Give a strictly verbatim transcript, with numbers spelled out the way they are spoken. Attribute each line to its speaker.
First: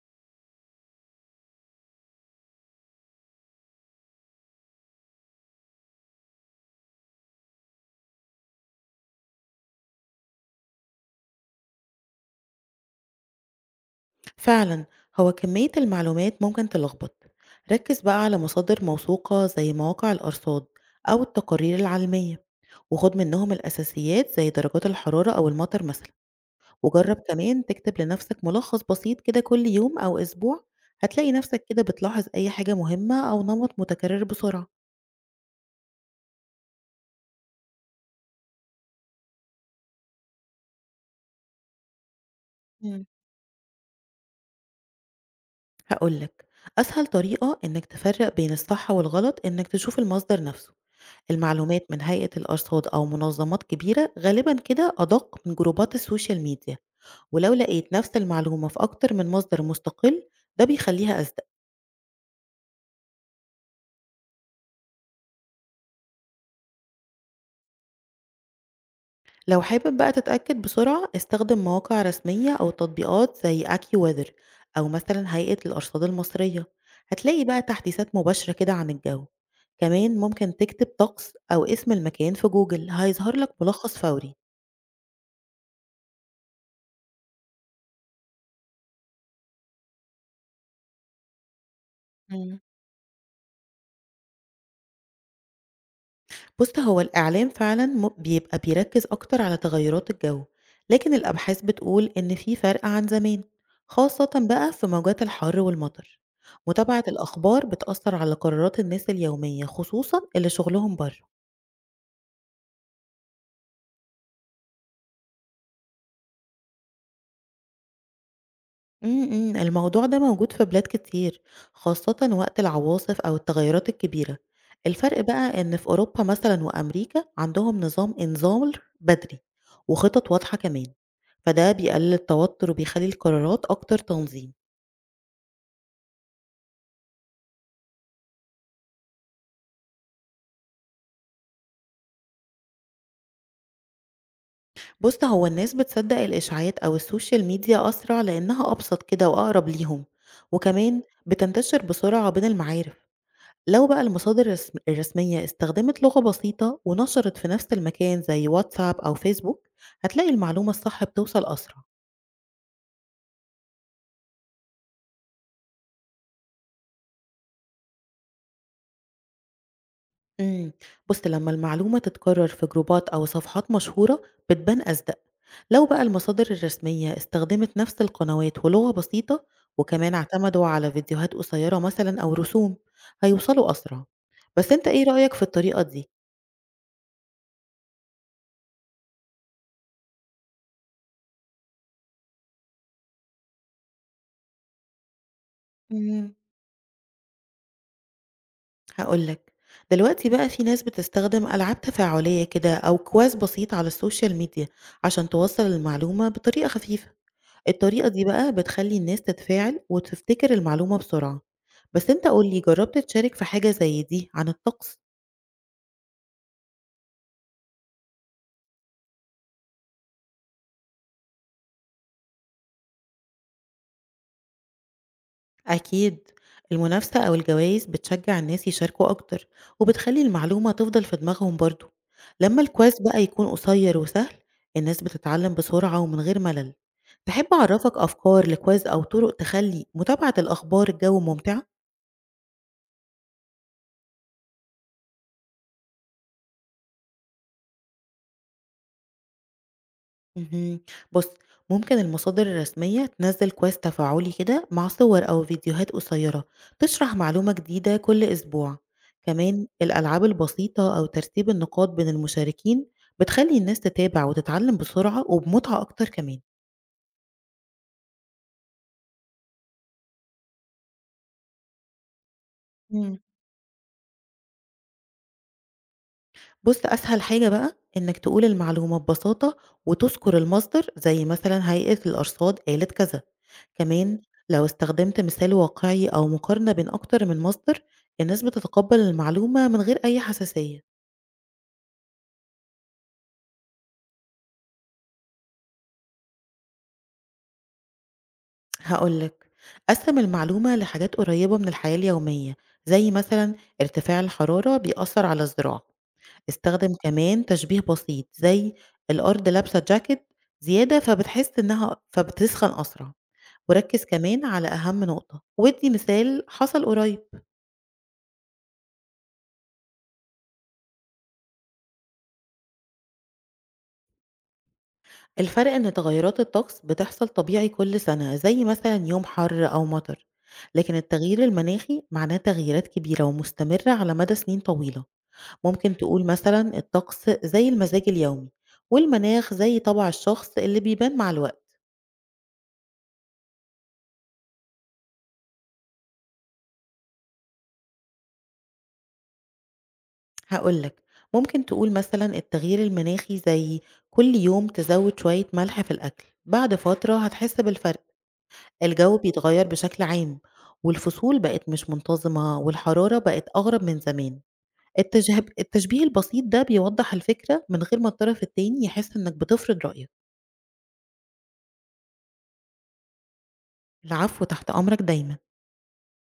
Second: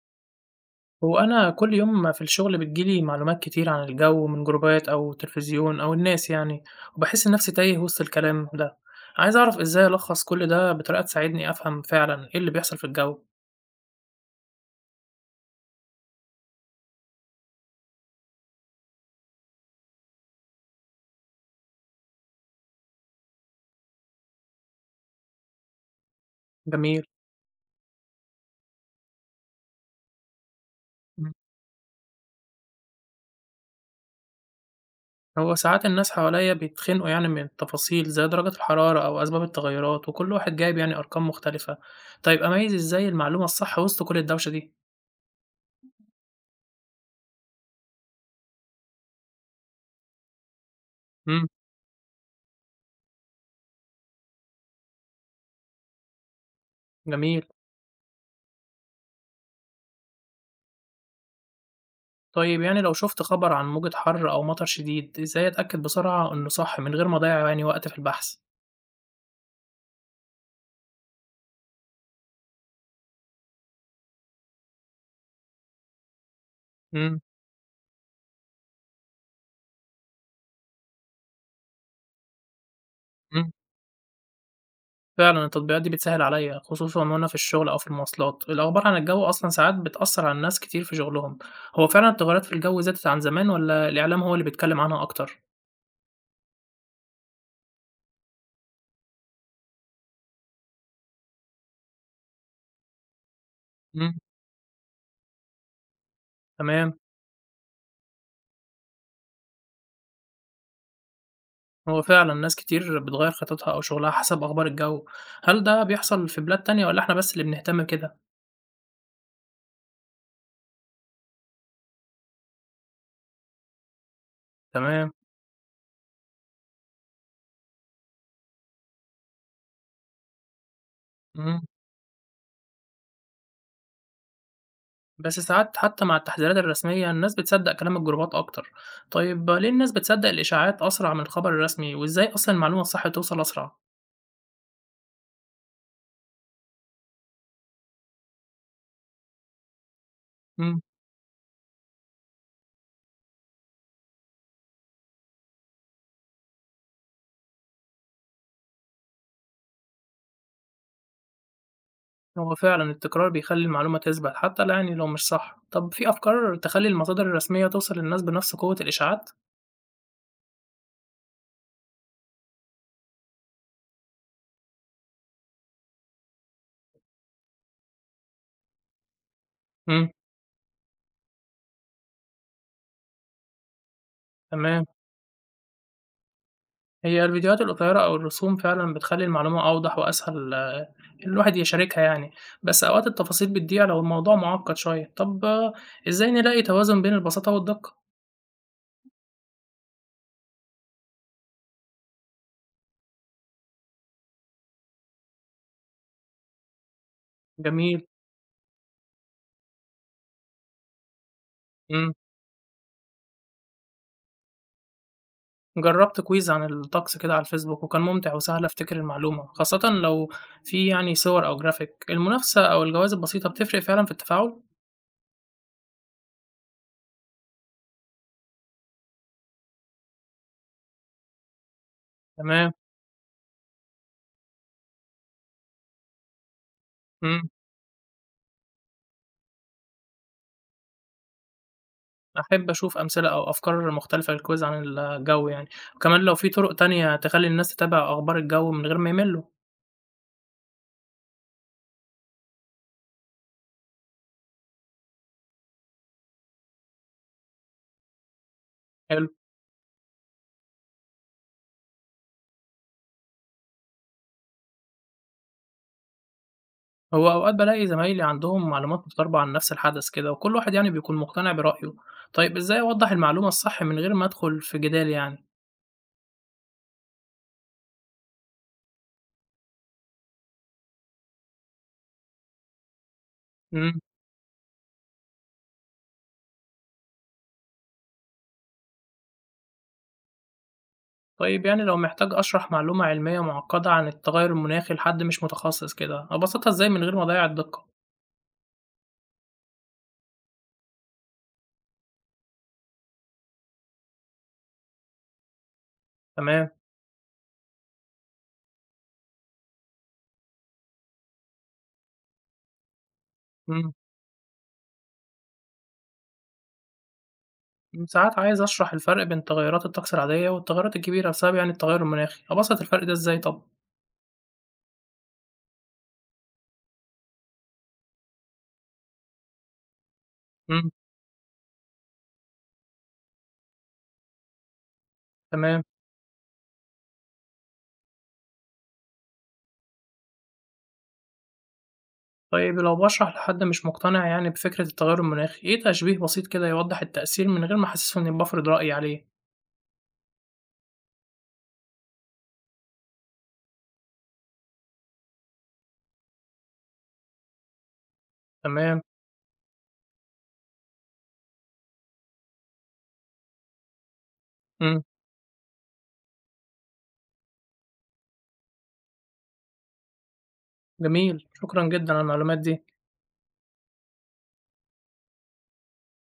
Speaker 1: هو أنا كل يوم في الشغل بتجيلي معلومات كتير عن الجو من جروبات أو تلفزيون أو الناس، يعني وبحس إن نفسي تايه وسط الكلام ده. عايز أعرف إزاي ألخص كل ده بطريقة تساعدني أفهم فعلا إيه اللي بيحصل في الجو؟
Speaker 2: فعلا. هو كمية المعلومات ممكن تلخبط. ركز بقى على مصادر موثوقة زي مواقع الأرصاد أو التقارير العلمية، وخد منهم الأساسيات زي درجات الحرارة أو المطر مثلا.
Speaker 1: جميل.
Speaker 2: وجرب كمان تكتب لنفسك ملخص بسيط كده كل يوم أو أسبوع، هتلاقي
Speaker 1: مم.
Speaker 2: نفسك كده بتلاحظ أي حاجة مهمة أو نمط متكرر بسرعة.
Speaker 1: هو ساعات الناس حواليا بيتخنقوا، يعني من التفاصيل زي درجة الحرارة أو أسباب التغيرات، وكل واحد جايب يعني أرقام مختلفة. طيب أميز
Speaker 2: مم.
Speaker 1: إزاي المعلومة الصح وسط كل الدوشة دي؟
Speaker 2: هقولك، أسهل طريقة إنك تفرق بين الصح والغلط إنك تشوف المصدر نفسه.
Speaker 1: مم.
Speaker 2: المعلومات من هيئة الأرصاد أو منظمات كبيرة غالبا كده أدق من جروبات السوشيال ميديا.
Speaker 1: جميل.
Speaker 2: ولو لقيت نفس المعلومة في أكتر من مصدر مستقل، ده بيخليها أصدق.
Speaker 1: طيب يعني لو شُفت خبر عن موجة حَر أو مطر شديد، إزاي أتأكد بسرعة إنه صح من غير ما أضيّع يعني وقت في البحث؟
Speaker 2: لو حابب بقى تتأكد بسرعة، استخدم مواقع رسمية أو تطبيقات زي أكي وذر، أو مثلا هيئة الأرصاد المصرية.
Speaker 1: إمم،
Speaker 2: هتلاقي بقى تحديثات مباشرة كده عن الجو. كمان ممكن تكتب طقس أو اسم المكان في جوجل، هيظهر
Speaker 1: إمم.
Speaker 2: لك ملخص فوري.
Speaker 1: فعلًا التطبيقات دي بتسهِّل عليَّ، خصوصًا وأنا في الشغل أو في المواصلات. الأخبار عن الجو أصلًا ساعات بتأثّر على الناس كتير في شغلهم. هو فعلًا التغيّرات في الجو زادت عن زمان والّا الإعلام هو اللي بيتكلّم عنها أكتر؟
Speaker 2: بُص، هو الإعلام فعلًا م بيبقى بيركّز أكتر على تغيُّرات الجو، لكن الأبحاث بتقول إن في فرق عن زمان،
Speaker 1: إمم،
Speaker 2: خاصةً بقى في موجات الحَر والمطر.
Speaker 1: تمام.
Speaker 2: متابعة الأخبار بتأثّر على قرارات الناس اليومية، خصوصًا اللي شُغلهم برّه.
Speaker 1: هو فعلًا ناس كتير بتغيّر خططها أو شغلها حسب أخبار الجو. هل ده بيحصل في بلاد تانية والّا إحنا بس اللي بنهتم كده؟
Speaker 2: إمم، إمم، الموضوع ده موجود في بلاد كتير، خاصةً وقت العواصف أو التغيُّرات الكبيرة.
Speaker 1: تمام،
Speaker 2: الفرق بقى إن في أوروبا مثلًا وأمريكا عندهم نظام إنذار بدري وخطط واضحة كمان.
Speaker 1: إمم.
Speaker 2: فده بيقلل التوتر وبيخلّي القرارات أكتر تنظيم.
Speaker 1: بس ساعات حتى مع التحذيرات الرسمية الناس بتصدق كلام الجروبات أكتر. طيب ليه الناس بتصدق الإشاعات أسرع من الخبر الرسمي وإزاي أصلا المعلومة الصح توصل أسرع؟
Speaker 2: بُص، هو الناس بتصدّق الإشاعات أو السوشيال ميديا أسرع لإنها أبسط كده وأقرب ليهم،
Speaker 1: مم.
Speaker 2: وكمان بتنتشر بسرعة بين المعارف. لو بقى المصادر الرسم الرسمية استخدمت لغة بسيطة ونشرت في نفس المكان زي واتساب أو فيسبوك، هتلاقي المعلومة الصح بتوصل أسرع.
Speaker 1: هو فعلا التكرار بيخلي المعلومة تثبت حتى لا، يعني لو مش صح. طب في أفكار تخلي المصادر الرسمية توصل للناس بنفس قوة الإشاعات؟
Speaker 2: إمم، بُص، لمّا المعلومة تتكرر في جروبات أو صفحات مشهورة بتبان أصدق. لو بقى المصادر الرسمية استخدمت نفس القنوات ولغة بسيطة،
Speaker 1: مم.
Speaker 2: وكمان اعتمدوا على فيديوهات قصيرة مثلًا أو رسوم، هيوصلوا أسرع. بس
Speaker 1: تمام.
Speaker 2: أنت إيه رأيك في الطريقة دي؟
Speaker 1: هي الفيديوهات القصيرة أو الرسوم فعلا بتخلي المعلومة أوضح وأسهل آه، الواحد يشاركها يعني. بس أوقات التفاصيل بتضيع لو الموضوع معقد شوية. طب آه، إزاي
Speaker 2: إمم.
Speaker 1: نلاقي توازن بين البساطة والدقة؟
Speaker 2: هاقول لك، دلوقتي بقى في ناس بتستخدم ألعاب تفاعلية كده أو كويز بسيط على السوشيال ميديا عشان توصّل المعلومة بطريقة خفيفة.
Speaker 1: جميل.
Speaker 2: الطريقة دي بقى بتخلّي الناس تتفاعل وتفتكر المعلومة بسرعة. بس
Speaker 1: مم.
Speaker 2: أنت قُل لي، جرّبت تشارك في حاجة زي دي عن الطقس؟
Speaker 1: جربت كويز عن الطقس كده على الفيسبوك وكان ممتع وسهل افتكر المعلومة، خاصة لو في يعني صور او جرافيك. المنافسة او الجوائز البسيطة بتفرق فعلا في التفاعل.
Speaker 2: أكيد، المنافسة أو الجوايز بتشجّع الناس يشاركوا أكتر وبتخلّي المعلومة تفضل في دماغهم برضه. لمّا
Speaker 1: تمام.
Speaker 2: الquiz بقى يكون قصير وسهل، الناس بتتعلّم بسرعة ومن غير ملل. تحب
Speaker 1: مم.
Speaker 2: أعرّفك أفكار لquiz أو طرق تخلّي متابعة الأخبار الجو ممتعة؟
Speaker 1: احب اشوف امثلة او افكار مختلفة للكويز عن الجو يعني. وكمان لو في طرق تانية تخلي الناس تتابع اخبار الجو من غير ما يملوا.
Speaker 2: اهم. بُص، ممكن المصادر الرسمية تنزّل كويز تفاعلي كده مع صور أو فيديوهات قصيرة تشرح معلومة جديدة كل أسبوع.
Speaker 1: حلو.
Speaker 2: كمان الألعاب البسيطة أو ترتيب النقاط بين المشاركين بتخلّي الناس تتابع وتتعلم بسرعة وبمتعة أكتر كمان.
Speaker 1: هو اوقات بلاقي زمايلي عندهم معلومات متضاربة عن نفس الحدث كده، وكل واحد يعني بيكون مقتنع برأيه. طيب ازاي اوضح
Speaker 2: إمم.
Speaker 1: المعلومة الصح من غير ما ادخل في جدال يعني؟
Speaker 2: بُص، أسهل حاجة بقى إنك تقول المعلومة ببساطة وتذكر المصدر زي مثلًا هيئة الأرصاد قالت كذا. كمان لو استخدمت مثال واقعي أو مقارنة بين أكتر من مصدر، الناس بتتقبل المعلومة من غير أي حساسية.
Speaker 1: طيب يعني لو محتاج أشرح معلومة علمية معقدة عن التغير المناخي لحد مش متخصص كده، أبسطها إزاي من غير ما أضيع الدقة؟
Speaker 2: هقولك، قسم المعلومة لحاجات قريبة من الحياة اليومية زي مثلا ارتفاع الحرارة بيأثر على الزراعة.
Speaker 1: تمام.
Speaker 2: استخدم كمان تشبيه بسيط زي الأرض لابسة جاكيت زيادة، فبتحس إنها فبتسخن أسرع.
Speaker 1: إمم.
Speaker 2: وركز كمان على أهم نقطة وادي مثال حصل قريب.
Speaker 1: إمم. ساعات عايز أشرح الفرق بين تغيرات الطقس العادية والتغيرات الكبيرة بسبب يعني التغير المناخي، أبسط الفرق ده إزاي طب؟
Speaker 2: الفرق إن تغيرات الطقس بتحصل طبيعي كل سنة زي مثلا يوم حر أو مطر،
Speaker 1: إمم.
Speaker 2: لكن التغيير المناخي معناه تغييرات كبيرة ومستمرة على مدى سنين طويلة.
Speaker 1: تمام.
Speaker 2: ممكن تقول مثلا الطقس زي المزاج اليومي، والمناخ زي طبع الشخص اللي بيبان مع الوقت.
Speaker 1: طيب لو باشرح لحد مش مقتنع يعني بفكرة التغير المناخي، إيه تشبيه بسيط كده يوضح التأثير من غير ما أحسسه إني بافرض رأيي عليه؟
Speaker 2: هقولك، ممكن تقول مثلا التغيير المناخي زي كل يوم تزود شوية ملح في الأكل، بعد فترة هتحس بالفرق.
Speaker 1: تمام.
Speaker 2: الجو بيتغير بشكل عام، والفصول بقت مش منتظمة، والحرارة بقت أغرب من زمان.
Speaker 1: إمم.
Speaker 2: التشهب التشبيه البسيط ده بيوضّح الفكرة من غير ما الطرف التاني يحس إنك بتفرض رأيك.
Speaker 1: جميل، شكرًا جدًا على المعلومات دي.
Speaker 2: العفو، تحت أمرك دايمًا.